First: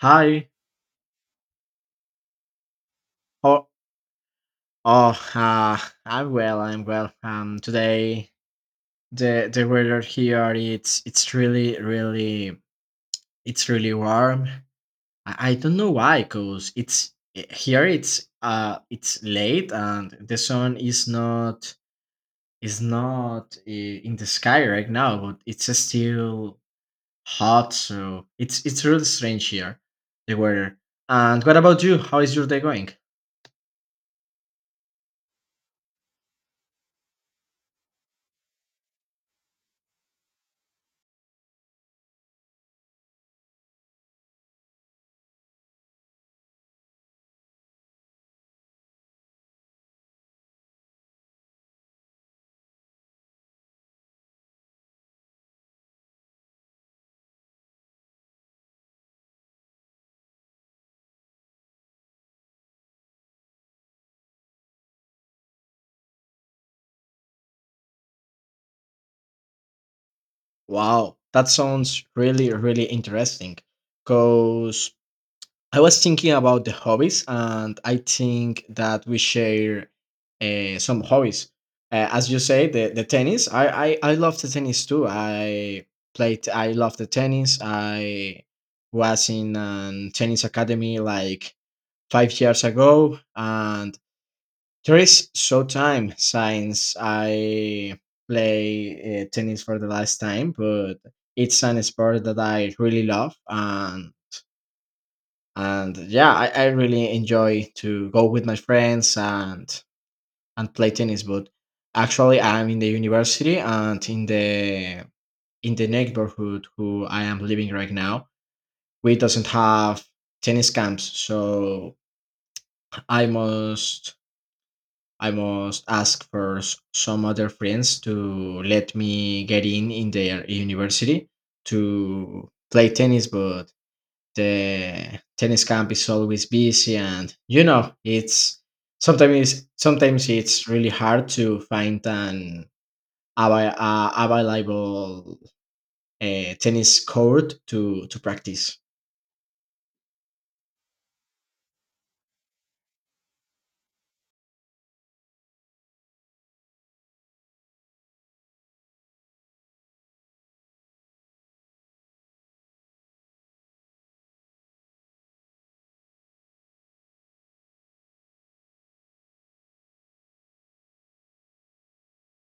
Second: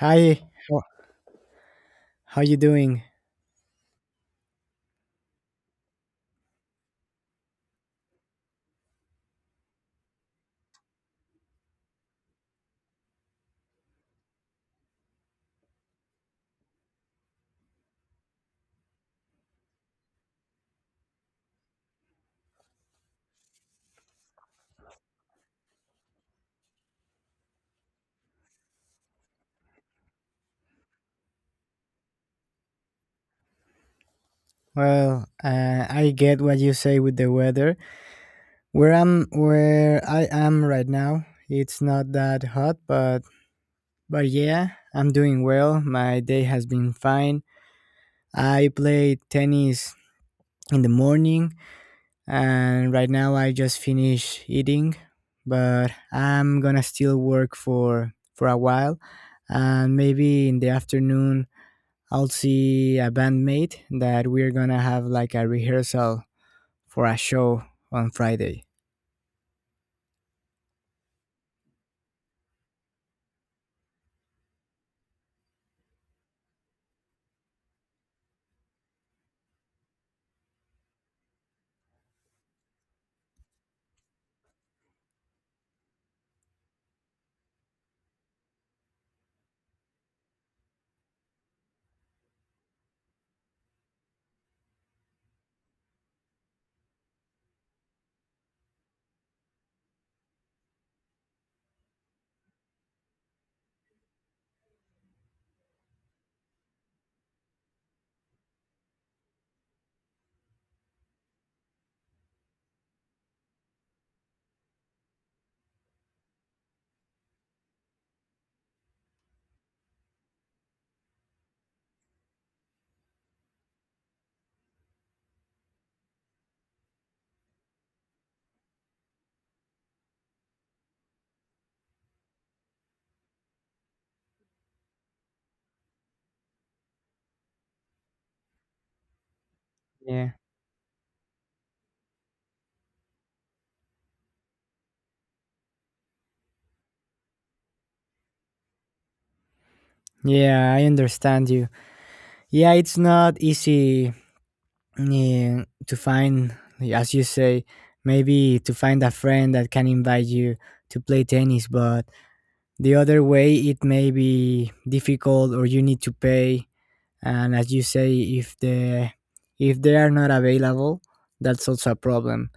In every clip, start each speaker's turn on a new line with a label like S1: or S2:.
S1: Hi,
S2: Hi.
S1: how, how you doing?
S2: Oh, oh, uh, I'm well. I'm well. Today the weather here it's really really it's really warm. I don't know why, cause here it's late and the sun is not in the sky right now, but it's still hot. So it's really strange here, the weather. And what about you? How is your day going?
S1: I get what you say with the weather. Where I am right now, it's not that hot, but yeah, I'm doing well. My day has been fine. I played tennis in the morning, and right now I just finished eating, but I'm gonna still work for a while, and maybe in the afternoon I'll see a bandmate that we're gonna have like a rehearsal for a show on Friday.
S2: Wow, that sounds really, really interesting. Because I was thinking about the hobbies, and I think that we share some hobbies. As you say, the tennis. I love the tennis too. I played. I love the tennis. I was in a tennis academy like 5 years ago, and there is so time since I play tennis for the last time, but it's an sport that I really love, and yeah, I really enjoy to go with my friends and play tennis. But actually, I'm in the university and in the neighborhood who I am living right now, we doesn't have tennis camps, so I must I must ask for some other friends to let me get in their university to play tennis, but the tennis camp is always busy, and you know it's sometimes it's, sometimes
S1: Yeah.
S2: it's really hard to find an available tennis court to practice.
S1: Yeah, I understand you. Yeah, it's not easy yeah, to find, as you say, maybe to find a friend that can invite you to play tennis, but the other way, it may be difficult or you need to pay. And as you say, if the if they are not available, that's also a problem.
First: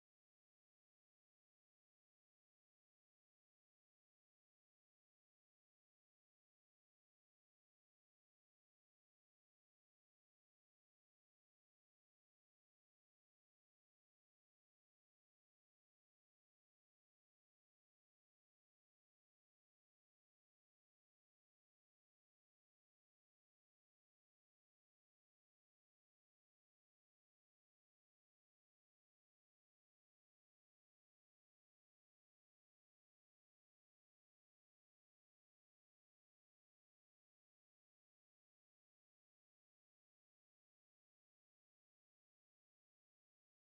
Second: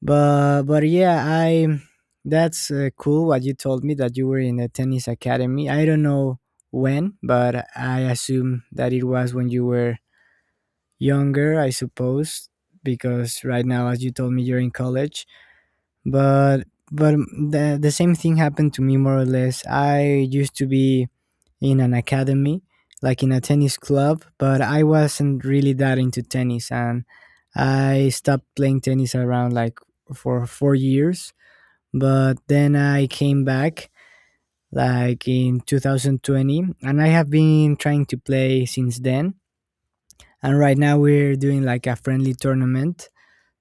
S1: But yeah, I That's cool what you told me, that you were in a tennis academy. I don't know when, but I assume that it was when you were younger, I suppose, because right now, as you told me, you're in college. But the same thing happened to me, more or less. I used to be in an academy, like in a tennis club, but I wasn't really that into tennis and I stopped playing tennis around, like, for four years. But then I came back like in 2020, and I have been trying to play since then, and right now we're doing like a friendly tournament.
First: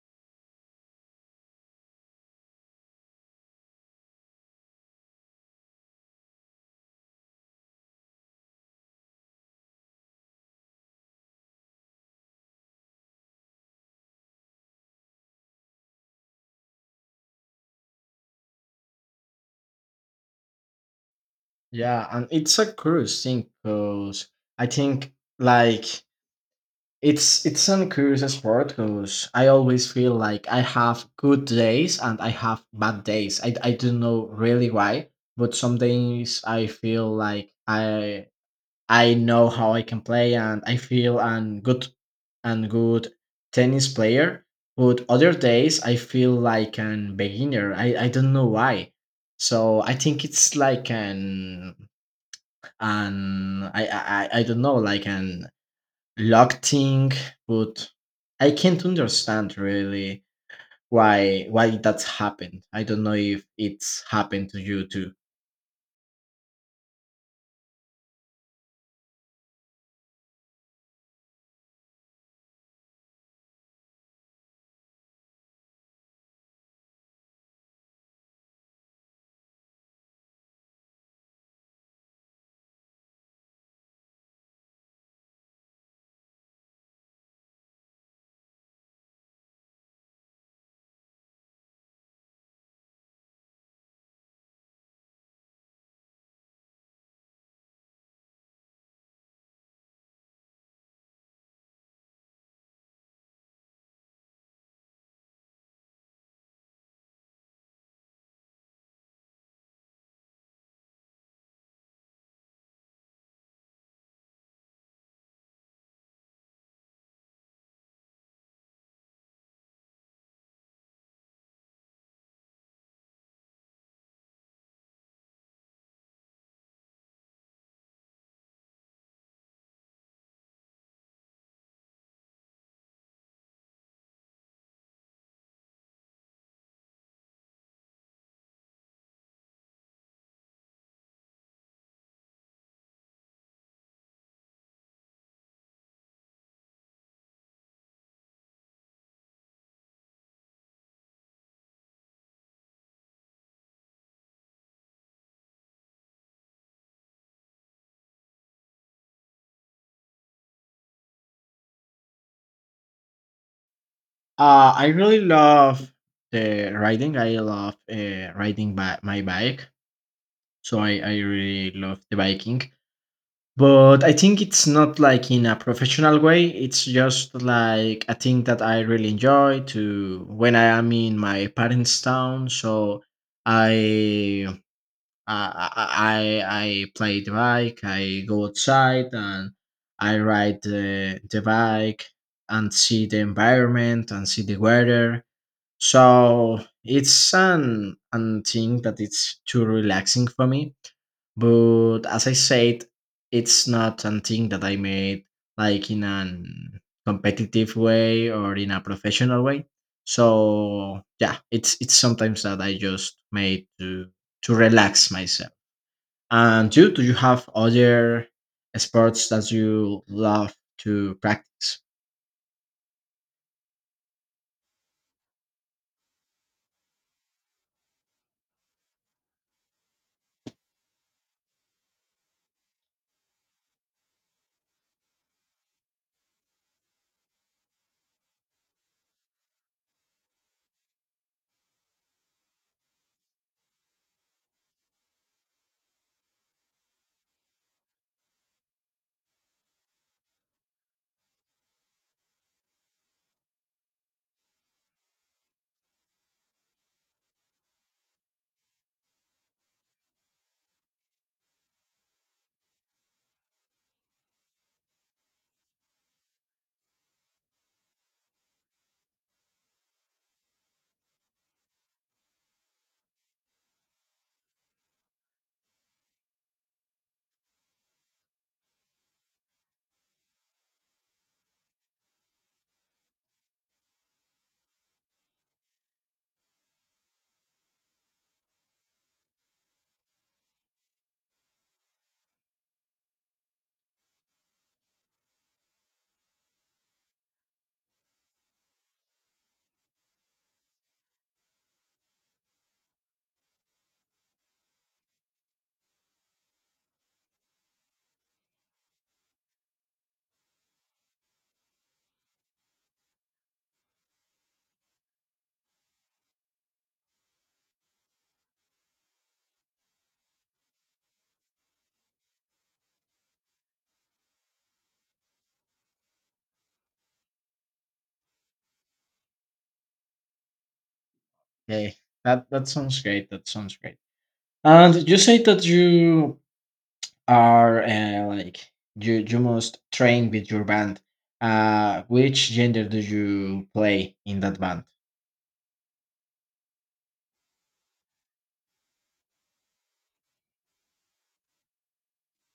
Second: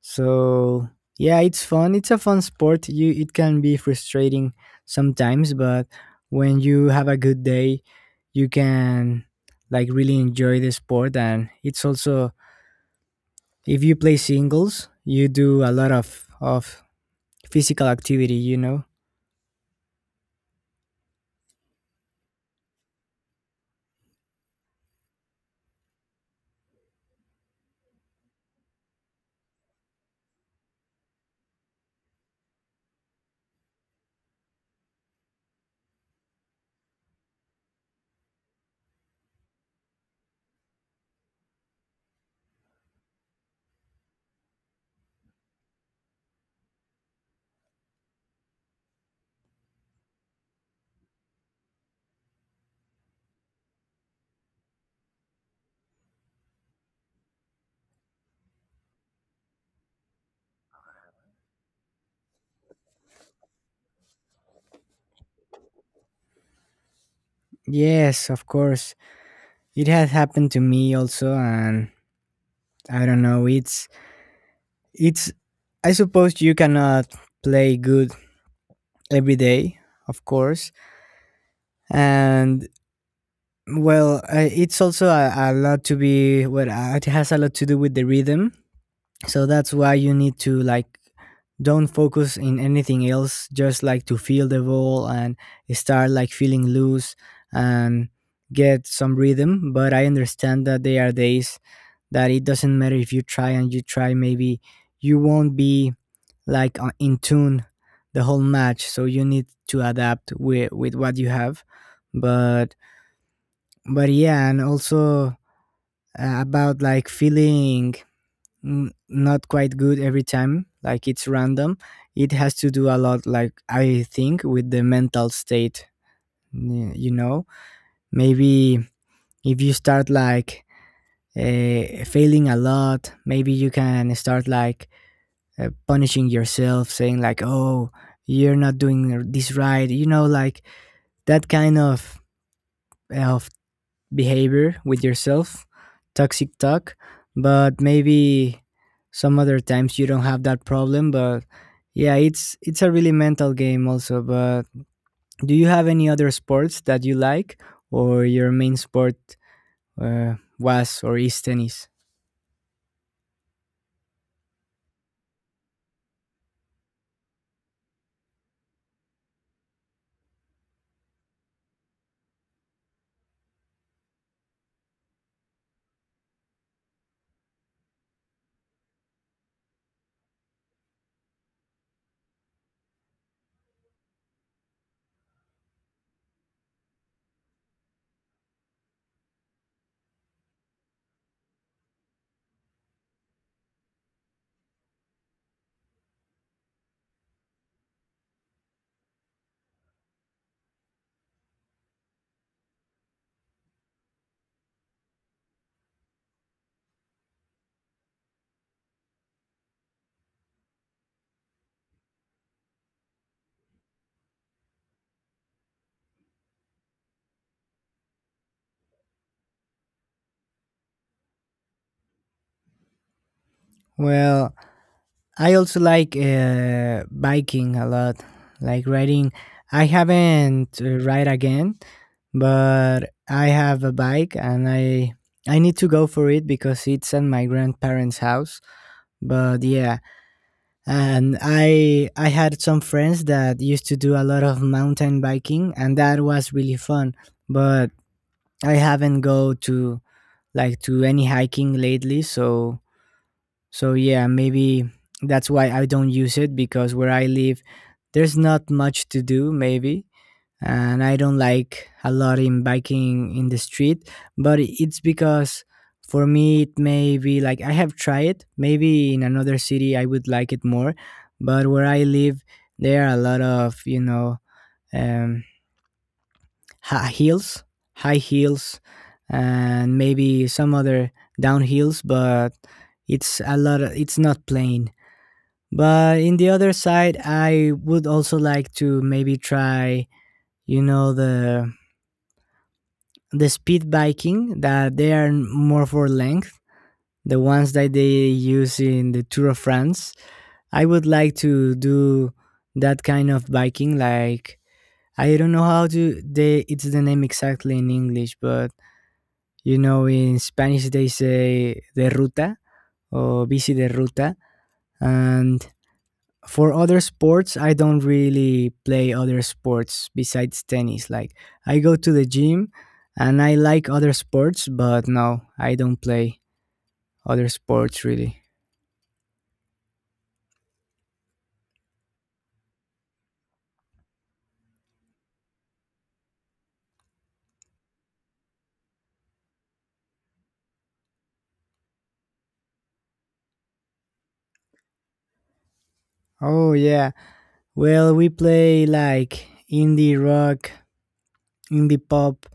S1: So yeah, it's fun. It's a fun sport. You it can be frustrating sometimes, but when you have a good day, you can like really enjoy the sport, and it's also, if you play singles, you do a lot of physical activity, you know.
S2: Yeah, and it's a curious thing because I think like it's an curious sport because I always feel like I have good days and I have bad days. I don't know really why, but some days I feel like I know how I can play and I feel an good tennis player. But other days I feel like an beginner. I don't know why. So I think it's like an, I don't know like an locked in, but I can't understand really why that's happened. I don't know if it's happened to you too.
S1: Yes, of course. It has happened to me also, and I don't know, it's I suppose you cannot play good every day, of course. And it's also a lot to be well it has a lot to do with the rhythm, so that's why you need to like don't focus in anything else, just like to feel the ball and start like feeling loose and get some rhythm. But I understand that there are days that it doesn't matter if you try and you try, maybe you won't be like in tune the whole match, so you need to adapt with what you have. But yeah, and also about like feeling not quite good every time, like it's random. It has to do a lot, like I think, with the mental state. You know, maybe if you start like failing a lot, maybe you can start like punishing yourself, saying like, "Oh, you're not doing this right," you know, like that kind of behavior with yourself, toxic talk. But maybe some other times you don't have that problem. But yeah, it's a really mental game also. But do you have any other sports that you like, or your main sport was or is tennis?
S2: I really love the riding. I love riding by my bike, so I really love the biking. But I think it's not like in a professional way. It's just like a thing that I really enjoy to when I am in my parents' town. So I I play the bike. I go outside and I ride the bike and see the environment and see the weather. So it's an thing that it's too relaxing for me. But as I said, it's not something that I made like in an competitive way or in a professional way. So yeah, it's sometimes that I just made to relax myself. And you, do you have other sports that you love to practice?
S1: Well, I also like biking a lot, like riding. I haven't ride again, but I have a bike, and I need to go for it because it's at my grandparents' house. But yeah, and I had some friends that used to do a lot of mountain biking, and that was really fun. But I haven't go to like to any hiking lately, so so yeah, maybe that's why I don't use it, because where I live, there's not much to do maybe, and I don't like a lot in biking in the street. But it's because for me it may be like I have tried it. Maybe in another city I would like it more, but where I live, there are a lot of, you know, um, high heels, high heels, and maybe some other downhills, but it's a lot. Of, it's not plain. But in the other side, I would also like to maybe try, you know, the speed biking that they are more for length, the ones that they use in the Tour of France. I would like to do that kind of biking. Like I don't know how to they it's the name exactly in English, but you know, in Spanish they say de ruta or bici de ruta, and for other sports, I don't really play other sports besides tennis. Like I go to the gym and I like other sports, but no, I don't play other sports really.
S2: Okay, that that sounds great. That sounds great. And you say that you are you you must train with your band. Which gender do you play in that band?
S1: Oh yeah. Well, we play like indie rock, indie pop.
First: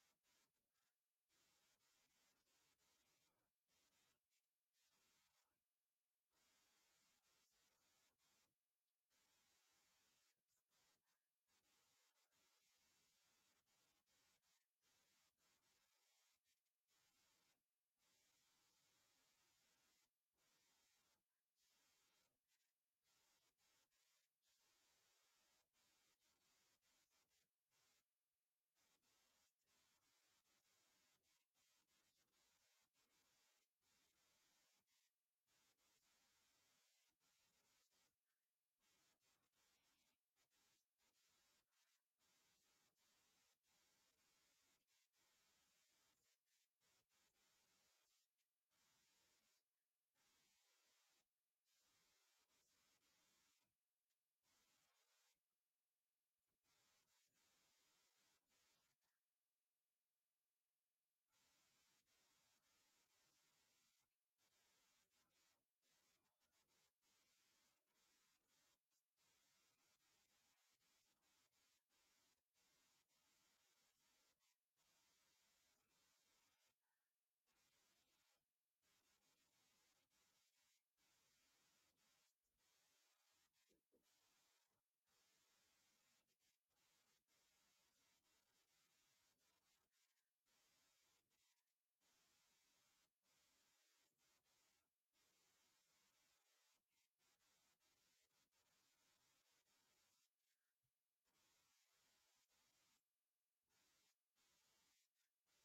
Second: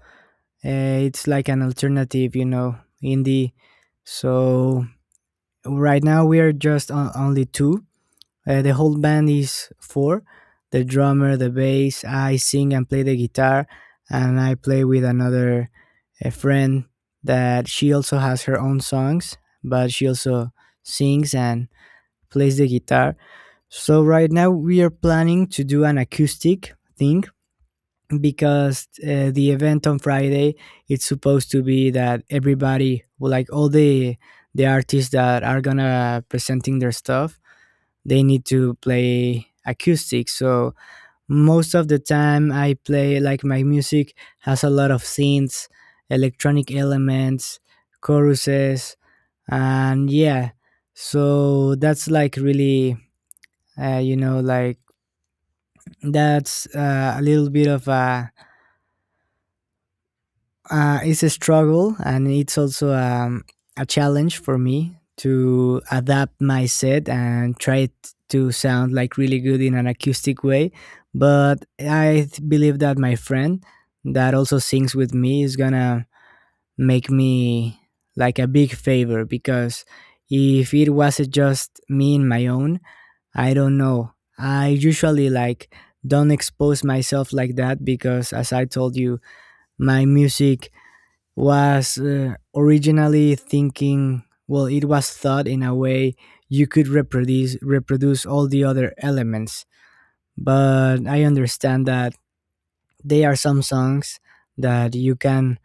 S1: It's like an alternative, you know, indie. So right now we are just only two. The whole band is four, the drummer, the bass, I sing and play the guitar, and I play with another a friend that she also has her own songs, but she also sings and plays the guitar. So right now we are planning to do an acoustic thing because the event on Friday it's supposed to be that everybody, like all the artists that are gonna presenting their stuff, they need to play acoustic. So most of the time I play like my music has a lot of synths, electronic elements, choruses, and yeah, so that's like really you know, like that's a little bit of a it's a struggle, and it's also a challenge for me to adapt my set and try to sound like really good in an acoustic way. But I believe that my friend that also sings with me is gonna make me like a big favor, because if it was just me in my own, I don't know. I usually like don't expose myself like that, because as I told you, my music was originally thinking, well, it was thought in a way you could reproduce all the other elements. But I understand that they are some songs that you can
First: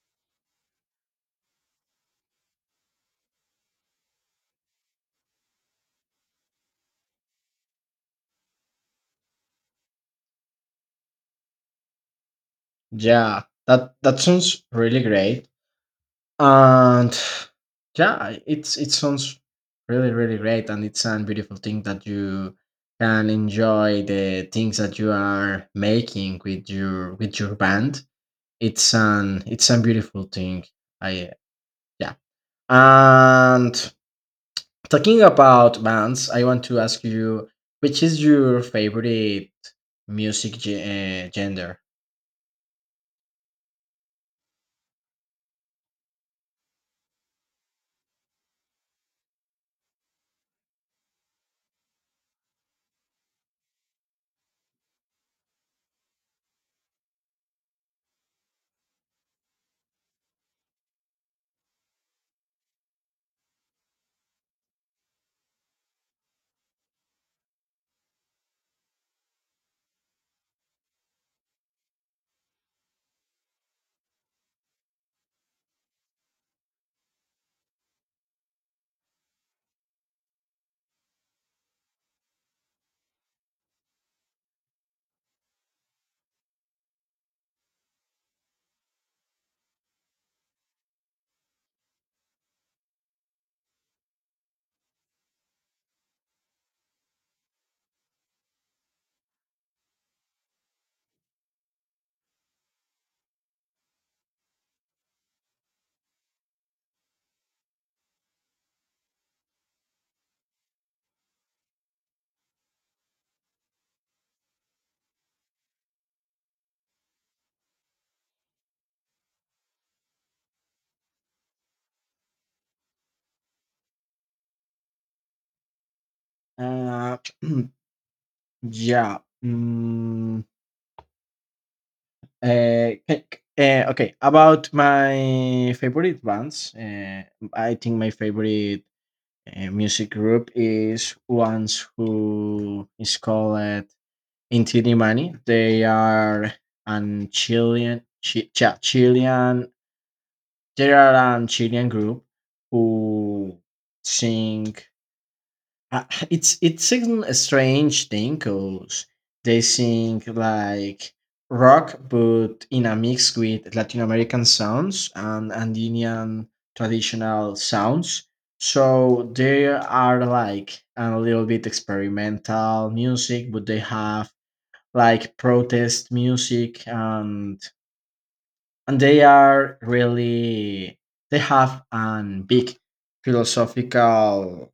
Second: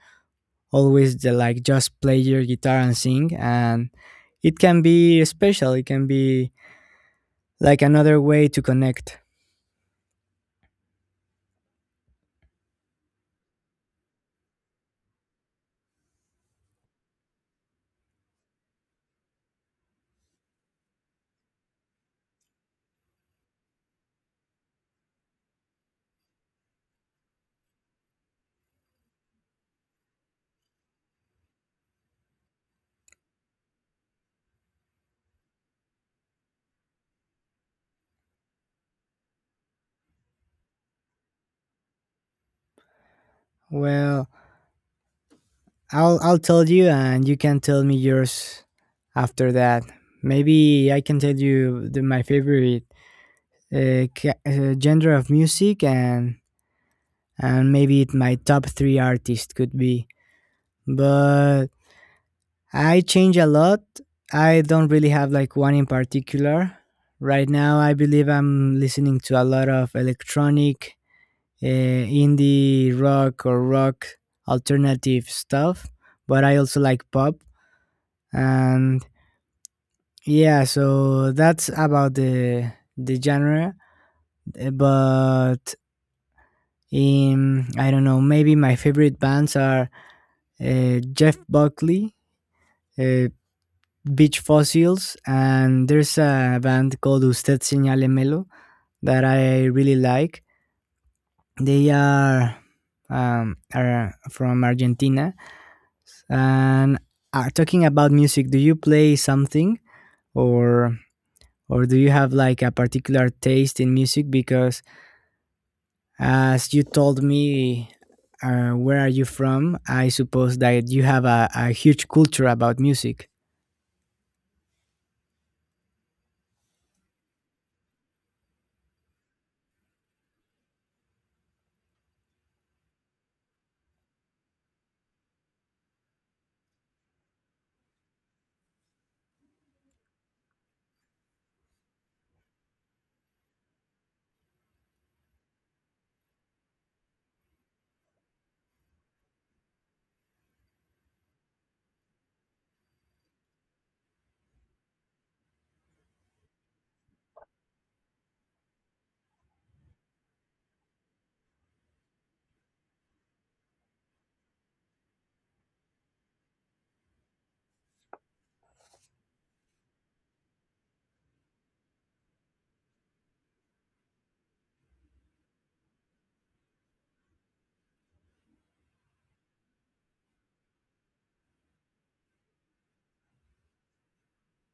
S1: always like just play your guitar and sing, and it can be special, it can be like another way to connect.
S2: Yeah, that that sounds really great. And yeah, it sounds really really great, and it's a beautiful thing that you can enjoy the things that you are making with your band. It's an it's a beautiful thing. I yeah. And talking about bands, I want to ask you which is your favorite music genre?
S1: Well, I'll tell you, and you can tell me yours after that. Maybe I can tell you my favorite genre of music, and maybe my top three artists could be. But I change a lot. I don't really have like one in particular. Right now I believe I'm listening to a lot of electronic indie rock or rock alternative stuff, but I also like pop. And yeah, so that's about the genre. But I don't know. Maybe my favorite bands are Jeff Buckley, uh, Beach Fossils, and there's a band called Usted Señale Melo that I really like. They are from Argentina. And talking about music, do you play something or or do you have like a particular taste in music? Because as you told me, where are you from? I suppose that you have a huge culture about music.
S2: Uh, yeah. mm, c- c- Okay. About my favorite bands, I think my favorite music group is ones who is called Inti Mani. They are an Chilean. There are an Chilean group who sing. Uh, it's it's a strange thing because they sing like rock, but in a mix with Latin American sounds and Andean traditional sounds. So they are like a little bit experimental music, but they have like protest music and they are really they have an big philosophical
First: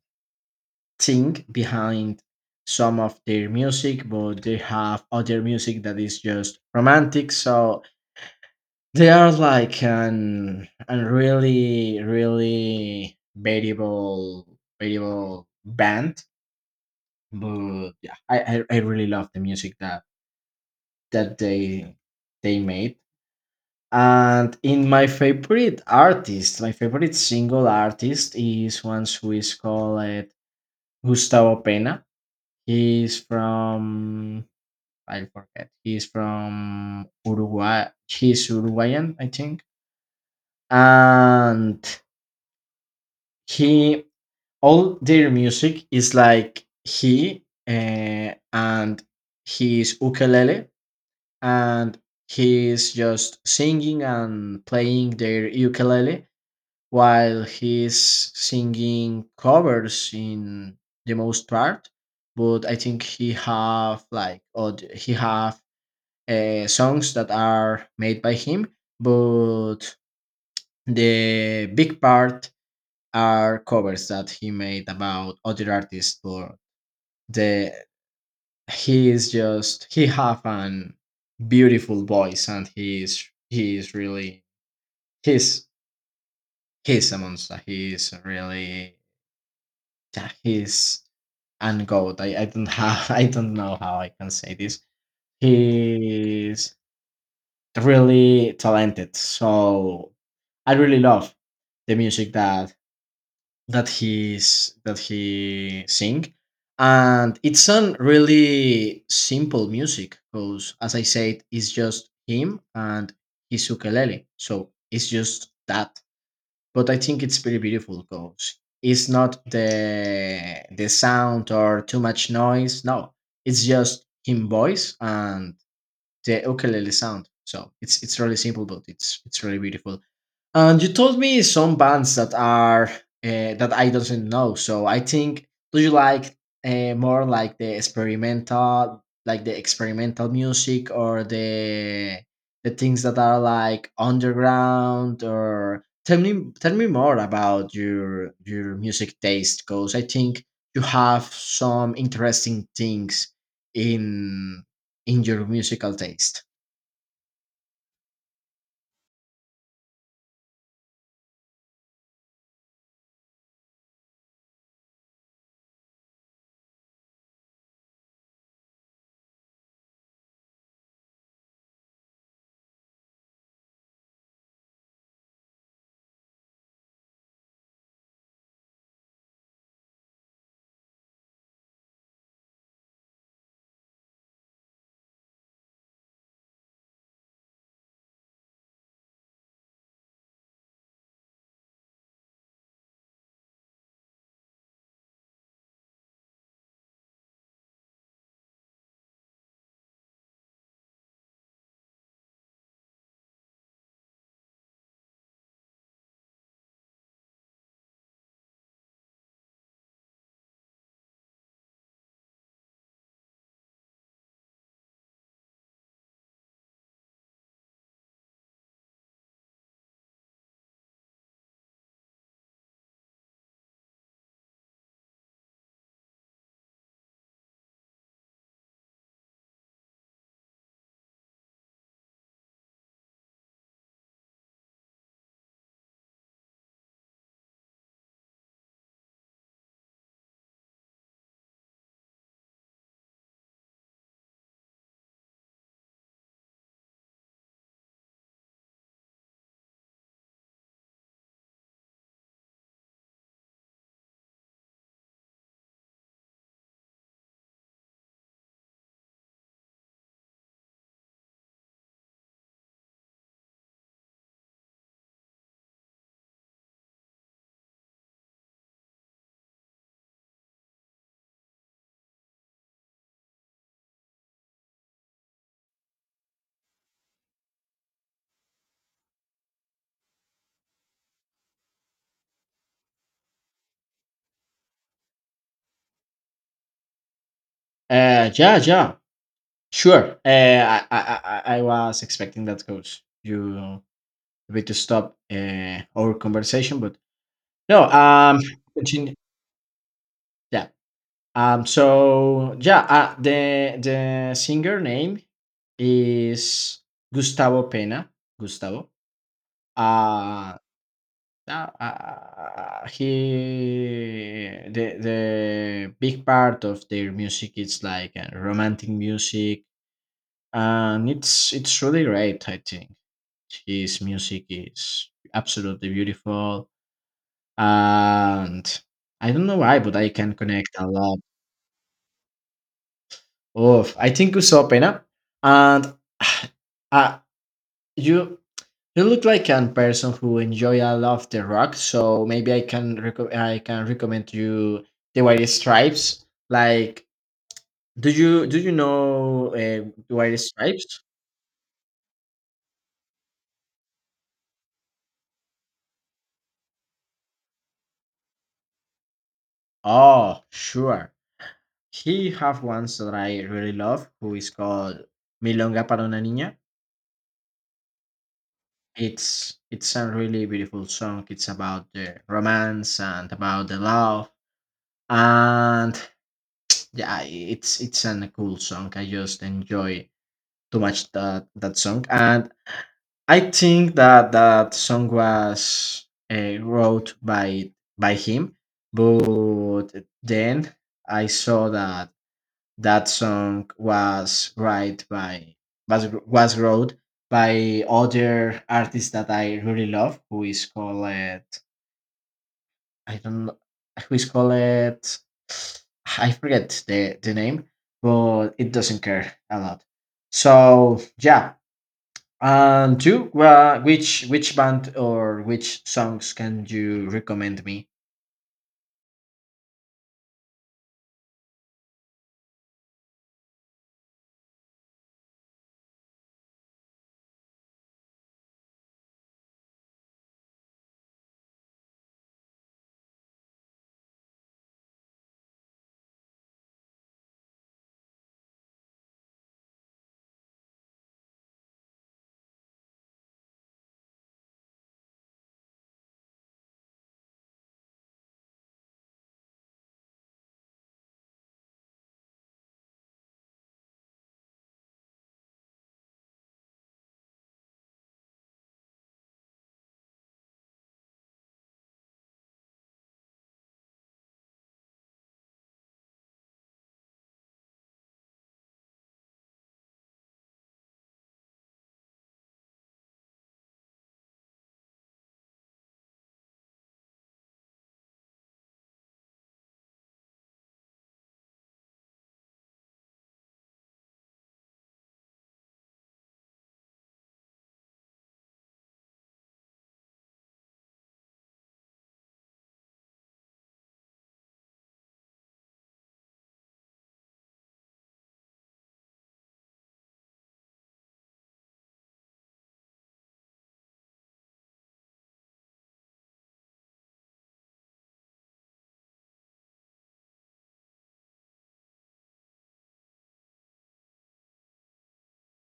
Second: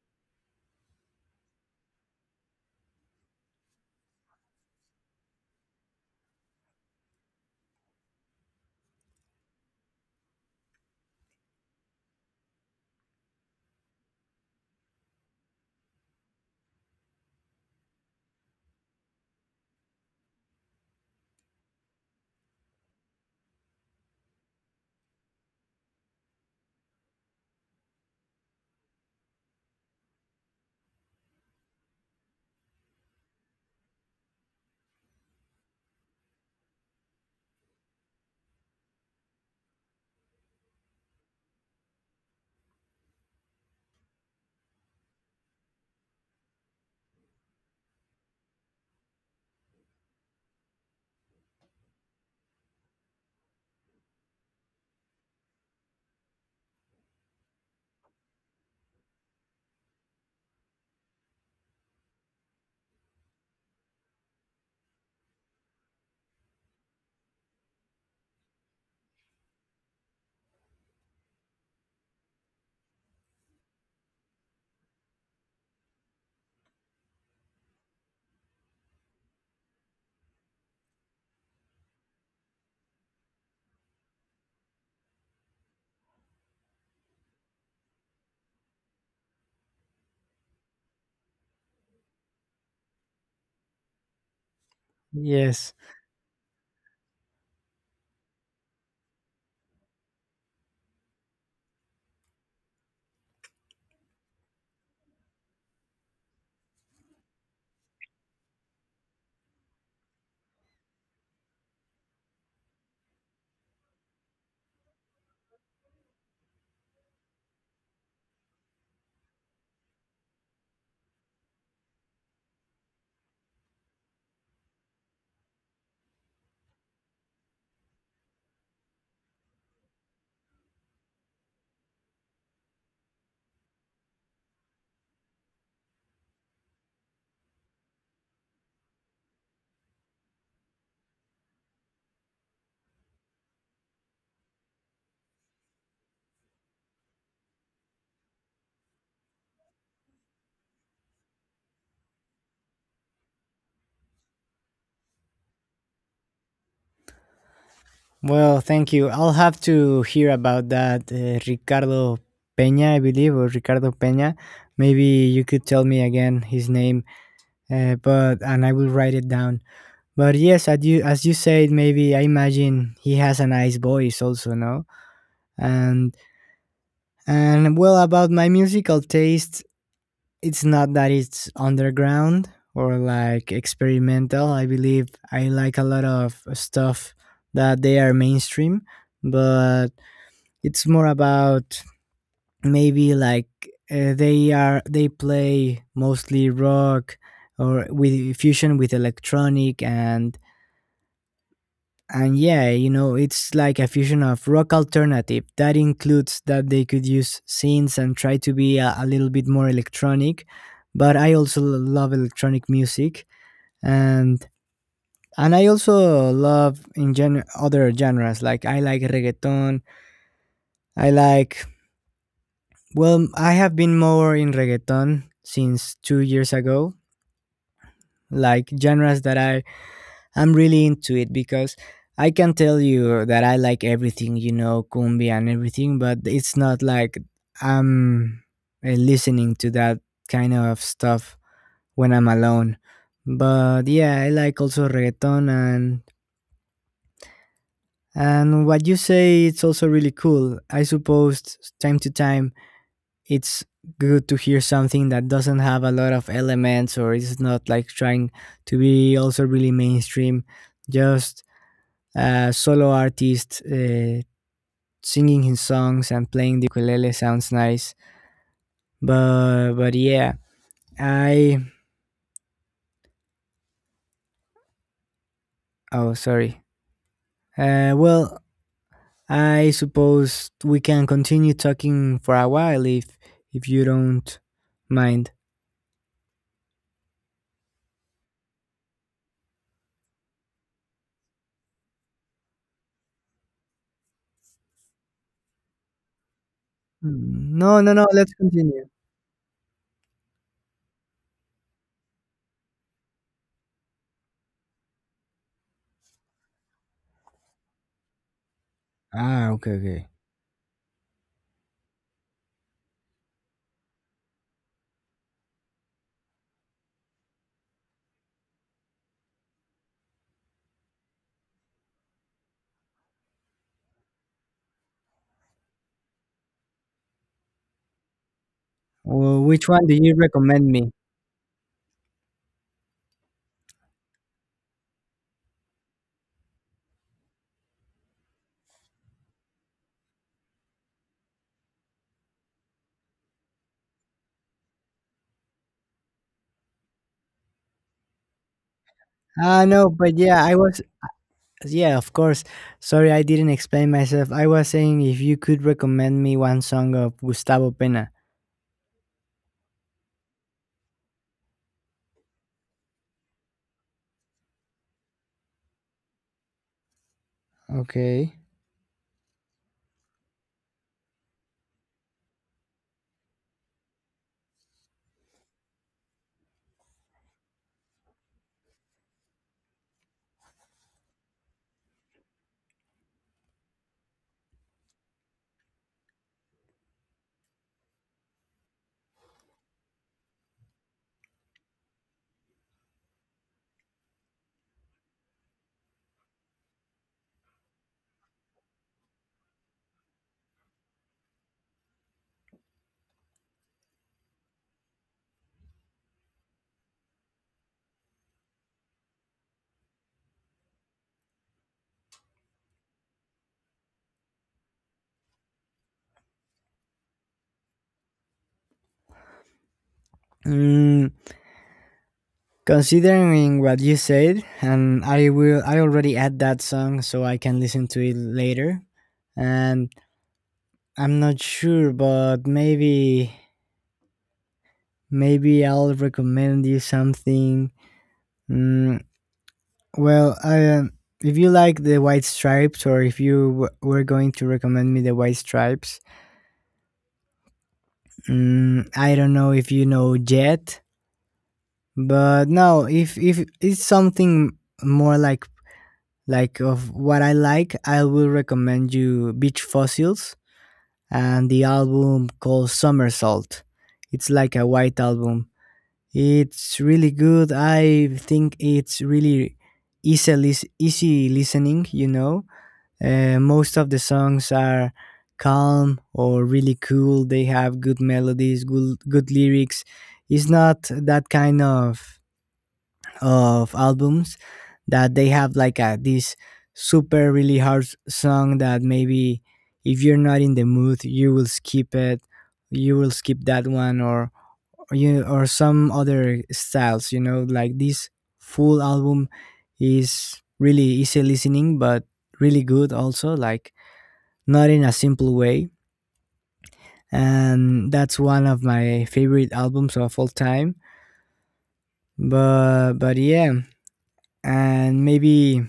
S2: thing behind some of their music, but they have other music that is just romantic. So they are like an really really variable band. But yeah, I really love the music that that they made. And in my favorite artist, my favorite single artist is one who is called Gustavo Pena. He's from I forget. He's from Uruguay. He's Uruguayan, I think. And he all their music is like he and his ukulele and he's just singing and playing their ukulele while he's singing covers in the most part, but I think he have like he have songs that are made by him, but the big part are covers that he made about other artists. But the he is just he have an beautiful voice and he is really he's he's a monster. He is really that he's and goat. I don't have I don't know how I can say this.
S1: Yes.
S2: He's really talented. So I really love the music that that he's that he sing. And it's on really simple music because as I said, it's just him and his ukulele. So it's just that, but I think it's pretty beautiful because it's not the sound or too much noise. No, it's just him voice and the ukulele sound. So it's really simple, but it's really beautiful. And you told me some bands that are that I doesn't know. So I think do you like more like the experimental music, or the things that are like underground? Or tell me more about your music taste, because I think you have some interesting things in in your musical taste.
S1: Well, thank you. I'll have to hear about that. Ricardo Peña, I believe, or Ricardo Peña. Maybe you could tell me again his name, but and I will write it down. But yes, as you said, maybe I imagine he has a nice voice also, no? And and well, about my musical taste, it's not that it's underground or like experimental. I believe I like a lot of stuff that they are mainstream, but it's more about maybe like they are they play mostly rock or with fusion with electronic. And yeah, you know, it's like a fusion of rock alternative. That includes that they could use synths and try to be a little bit more electronic. But I also love electronic music, and and I also love in other genres. Like I like reggaeton. I like well, I have been more in reggaeton since two years ago. Like genres that I I'm really into it, because I can tell you that I like everything, you know, cumbia and everything, but it's not like I'm listening to that kind of stuff when I'm alone. But yeah, I like also reggaeton, and what you say it's also really cool. I suppose time to time it's good to hear something that doesn't have a lot of elements, or it's not like trying to be also really mainstream. Just a solo artist singing his songs and playing the ukulele sounds nice. But yeah, I oh sorry, well, I suppose we can continue talking for a while if you don't mind.
S2: Yeah, yeah. Sure. I was expecting that because you need to stop our conversation, but
S1: Mm, no
S2: no.
S1: no no, let's continue.
S2: Continue. Yeah. So yeah. The singer name is Gustavo Pena. Gustavo.
S1: Ah, okay, okay.
S2: Uh, he the big part of their music is like romantic music, and it's really great, I think. His music is absolutely beautiful, and I
S1: Well,
S2: don't know
S1: which
S2: why,
S1: one do
S2: but I
S1: you
S2: can
S1: recommend
S2: connect a
S1: me?
S2: lot. Oh, I think you saw Pena, and uh, you you look like a person who enjoy a lot of the rock. So maybe I can I can recommend you the White Stripes. Like, do you know
S1: Ah no but
S2: the
S1: yeah,
S2: White
S1: I was
S2: Stripes?
S1: Yeah, of course. Sorry, I didn't explain myself. I was saying if you could recommend me one song of Gustavo Pena.
S2: Oh, sure. He have ones that I really love, who is called "Milonga para una niña."
S1: Okay.
S2: It's a really beautiful song. It's about the romance and about the love, and yeah, it's a cool song. I just enjoy too much that that song, and I think that that song was wrote by him. But then I saw that that song was wrote by other artist that I really love, who is called don't know, who is called I forget the name, but it doesn't care a lot. So yeah, and you, which band or which songs can you recommend me?
S1: Mm, considering what you said, and I already add that song so I can listen to it later. And I'm not sure, but maybe I'll recommend you something. Mm, well, if you like the White Stripes, or if you were going to recommend me the White Stripes. I don't know if you know Jet, but no, if it's something more like of what I like, I will recommend you Beach Fossils and the album called Somersault. It's like a white album. It's really good. I think it's really easy listening, you know. Most of the songs are calm or really cool. They have good melodies, good lyrics. It's not that kind of albums that they have like a this super really song that maybe if you're not in the mood you will skip it, you will skip that one, or you, or some other styles, you know, like this full album is really easy listening but really good also, like not in a Simple Way. And that's one of my favorite albums of all time. But yeah, and maybe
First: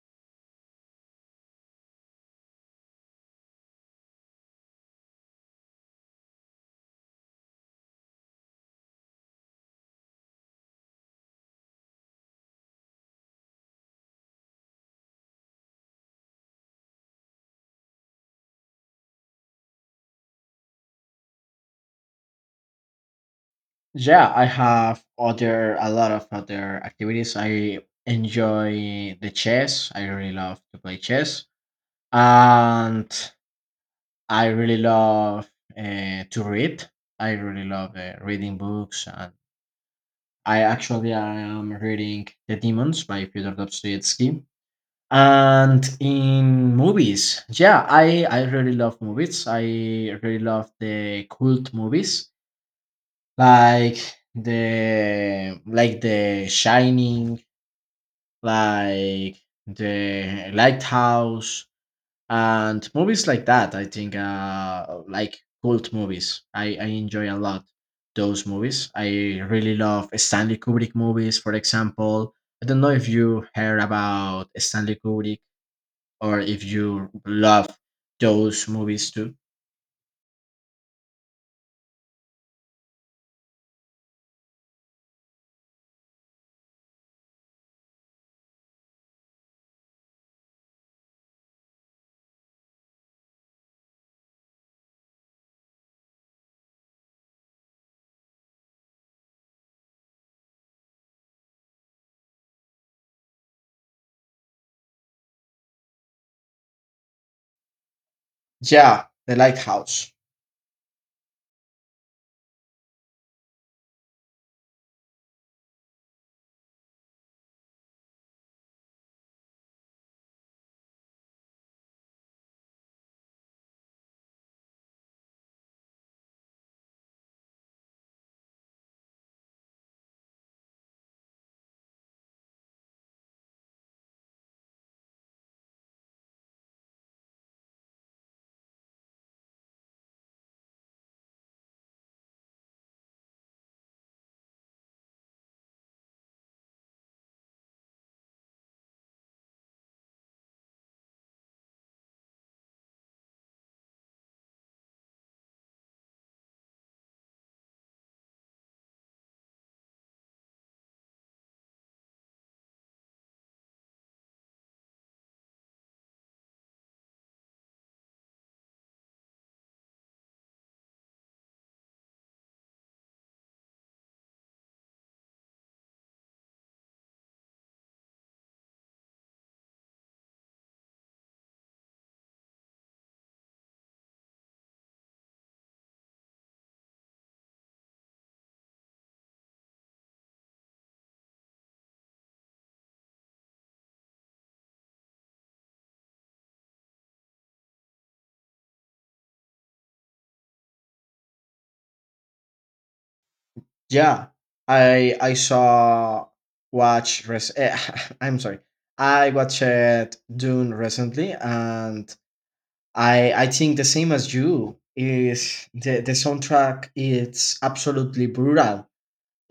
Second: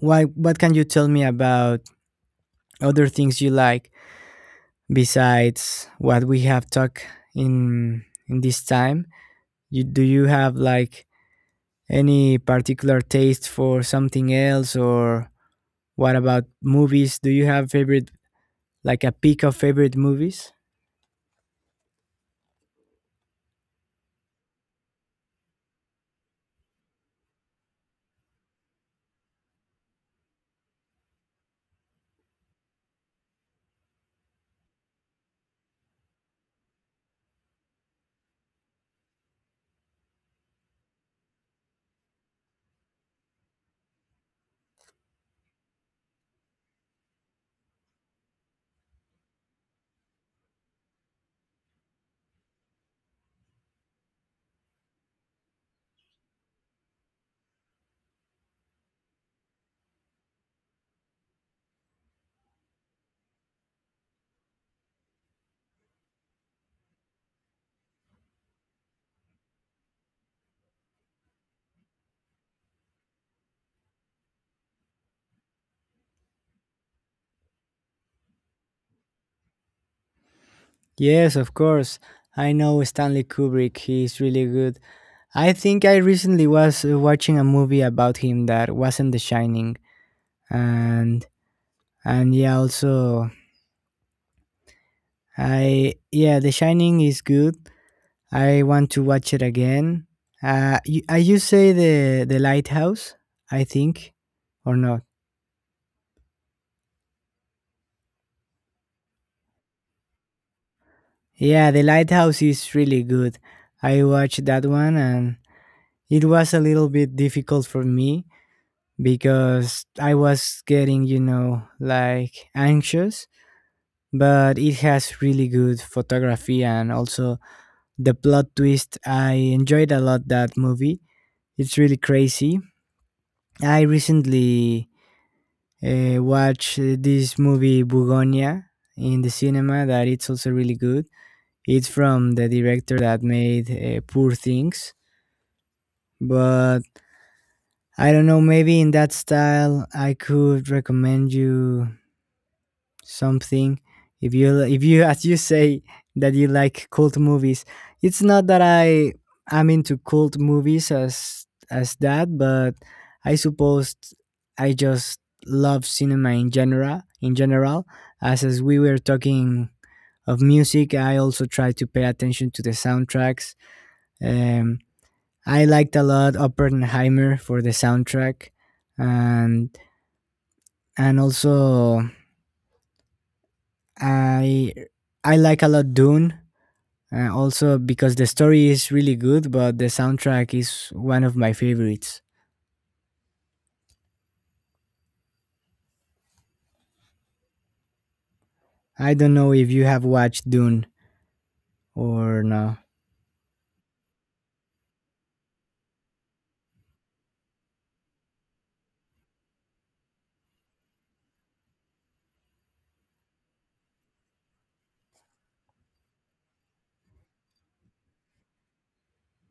S1: what can you tell me about other things you like besides what we have talked in this time? You, do you have like any particular taste for something else, or what about movies? Do you have favorite, like a pick of favorite movies?
S2: Yeah, I have other a lot of other activities. I enjoy the chess. I really love to play chess, and I really love to read. I really love reading books, and I am reading The Demons by Fyodor Dostoevsky. And in movies, yeah, I really love movies. I really love the cult movies. Like the Shining, like the Lighthouse, and movies like that. I think cult movies. I enjoy a lot those movies. I really love Stanley Kubrick movies, for example. I don't know if you heard about Stanley Kubrick or if you love those movies too.
S1: Yes, of course. I know Stanley Kubrick. He's really good. I think I recently was watching a movie about him that wasn't The Shining, and and yeah, also I, yeah, The Shining is good, I want to watch it again. You say the lighthouse, I think, or not?
S2: Yeah, The Lighthouse.
S1: Yeah, the lighthouse is really good. I watched that one, and it was a little bit difficult for me because I was getting, you know, like anxious. But it has really good photography, and also the plot twist. I enjoyed a lot that movie. It's really crazy. I recently watch this movie Bugonia in the cinema that it's also really good. It's from the director that made Poor Things, but I don't know, maybe in that style I could recommend you something if you as you say that you like cult movies. It's not that I am into cult movies as that, but I suppose I just love cinema in general, as we were talking of music. I also try to pay attention to the soundtracks. um I liked a lot Oppenheimer for the soundtrack, and and also i I like a lot Dune. Also, because the story is really good, but the soundtrack is one of my favorites. I don't know if you have watched Dune or no.
S2: Yeah, I saw watch res- eh, I'm sorry. I watched Dune recently, and I think the same as you is the soundtrack. It's absolutely brutal.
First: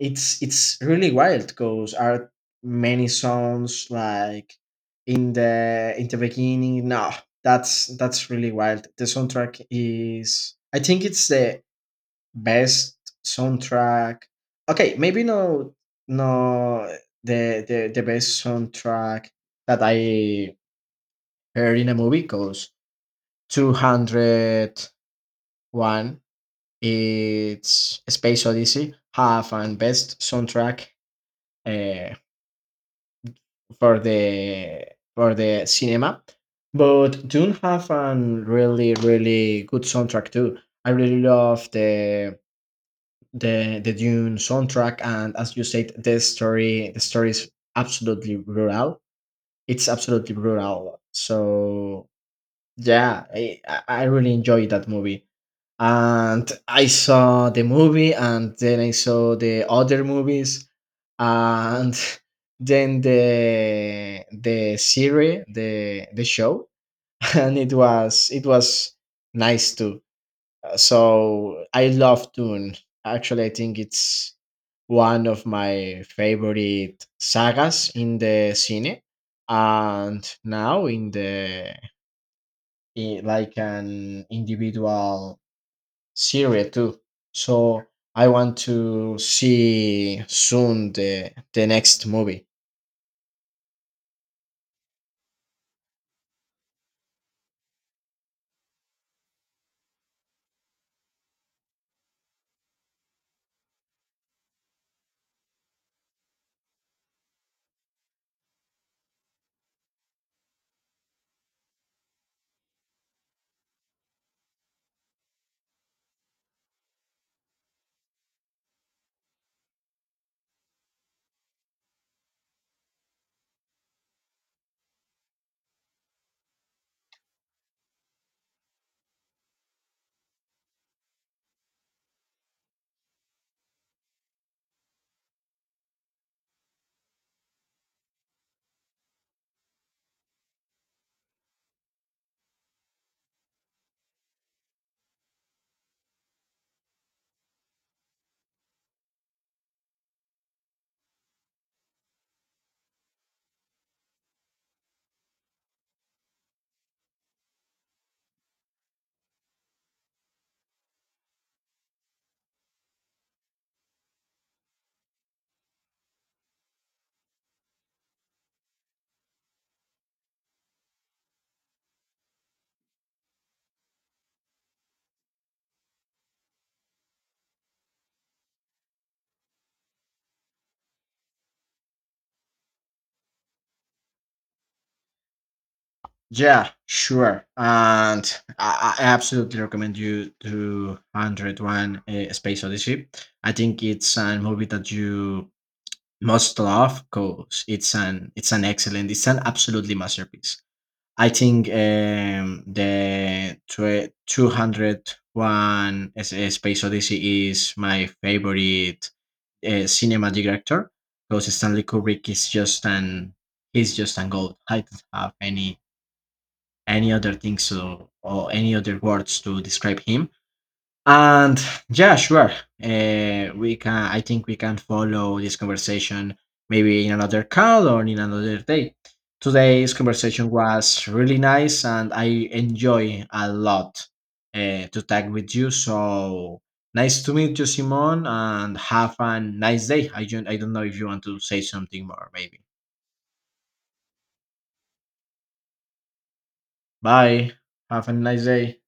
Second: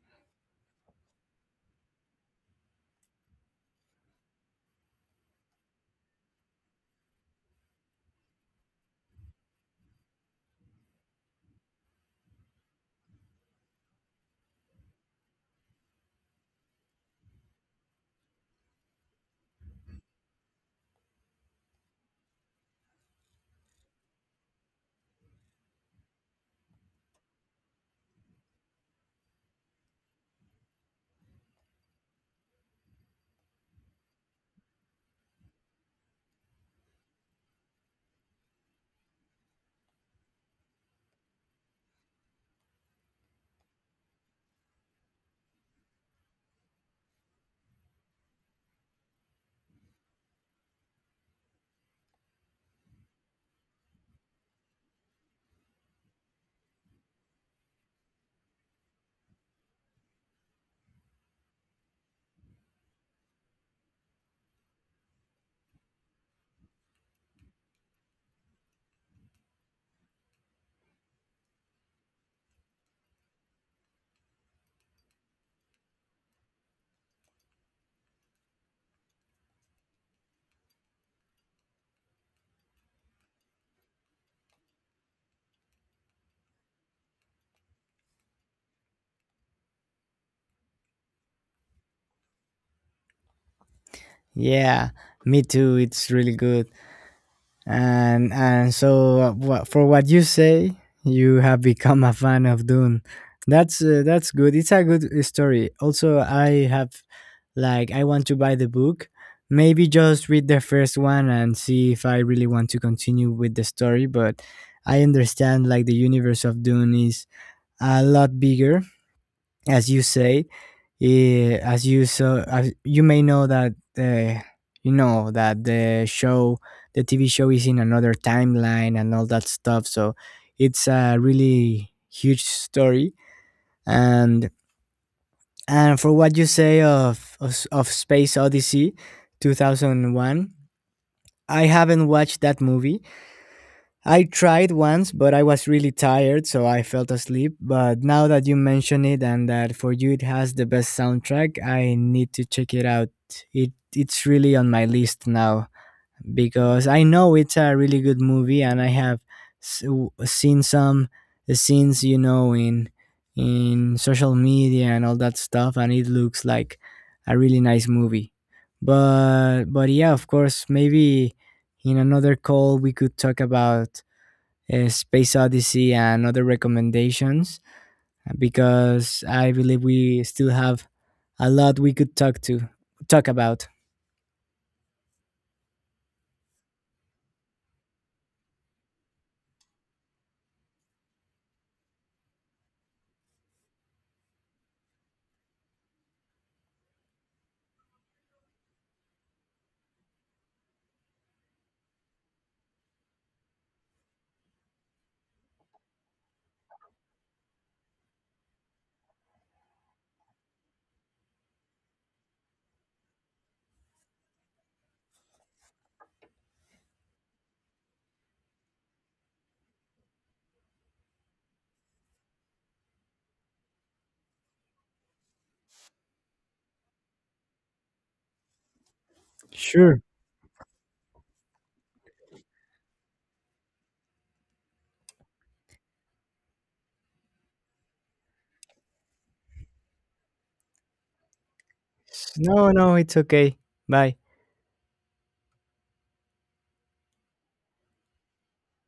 S2: It's really wild because are many songs like in the beginning. No, that's really wild. The soundtrack is. I think it's the best soundtrack. Okay, maybe no, no, the best soundtrack that I heard in a movie because two hundred one. It's Space Odyssey have and best soundtrack uh, for the for the cinema, but Dune have an really really good soundtrack too. I really love the Dune soundtrack, and as you said, the story is absolutely brutal. It's absolutely brutal. So yeah, I really enjoyed that movie. And I saw the movie, and then I saw the other movies, and then the series, the show, and it was nice too. So I love Dune. Actually, I think it's one of my favorite sagas in the cine, and now in the like an individual series too. So I want to see soon the next movie.
S1: Yeah, me too. It's really good. And so for what you say, you have become a fan of Dune. That's good. It's a good story. Also, I have like, I want to buy the book, maybe just read the first one and see if I really want to continue with the story. But I understand like the universe of Dune is a lot bigger, as you say. As you may know that you know that the show, the TV show, is in another timeline and all that stuff. So it's a really huge story, and and for what you say of Space Odyssey 2001, I haven't watched that movie. I tried once, but I was really tired, so I fell asleep. But now that you mention it, and that for you it has the best soundtrack, I need to check it out. It's really on my list now because I know it's a really good movie, and I have seen some scenes, you know, in social media and all that stuff, and it looks like a really nice movie. But yeah, of course, maybe in another call we could talk about Space Odyssey and other recommendations, because I believe we still have a lot we could talk about.
S2: Yeah, sure, and I absolutely recommend you to 101 Space Odyssey. I think it's a movie that you must love, cause it's an excellent, it's an absolutely masterpiece. I think 201 Space Odyssey is my favorite cinema director, because Stanley Kubrick is just an he's just an gold. I don't have any other things to, or any other words to describe him. And yeah, sure. We can. I think we can follow this conversation maybe in another call or in another day. Today's
S1: Sure.
S2: conversation was really nice, and I enjoy a lot to talk with you. So nice to meet you, Simon, and have a nice day. I don't. I don't know if you want to say something more. Maybe.
S1: No, no, it's okay. Bye.
S2: Bye. Have a nice day.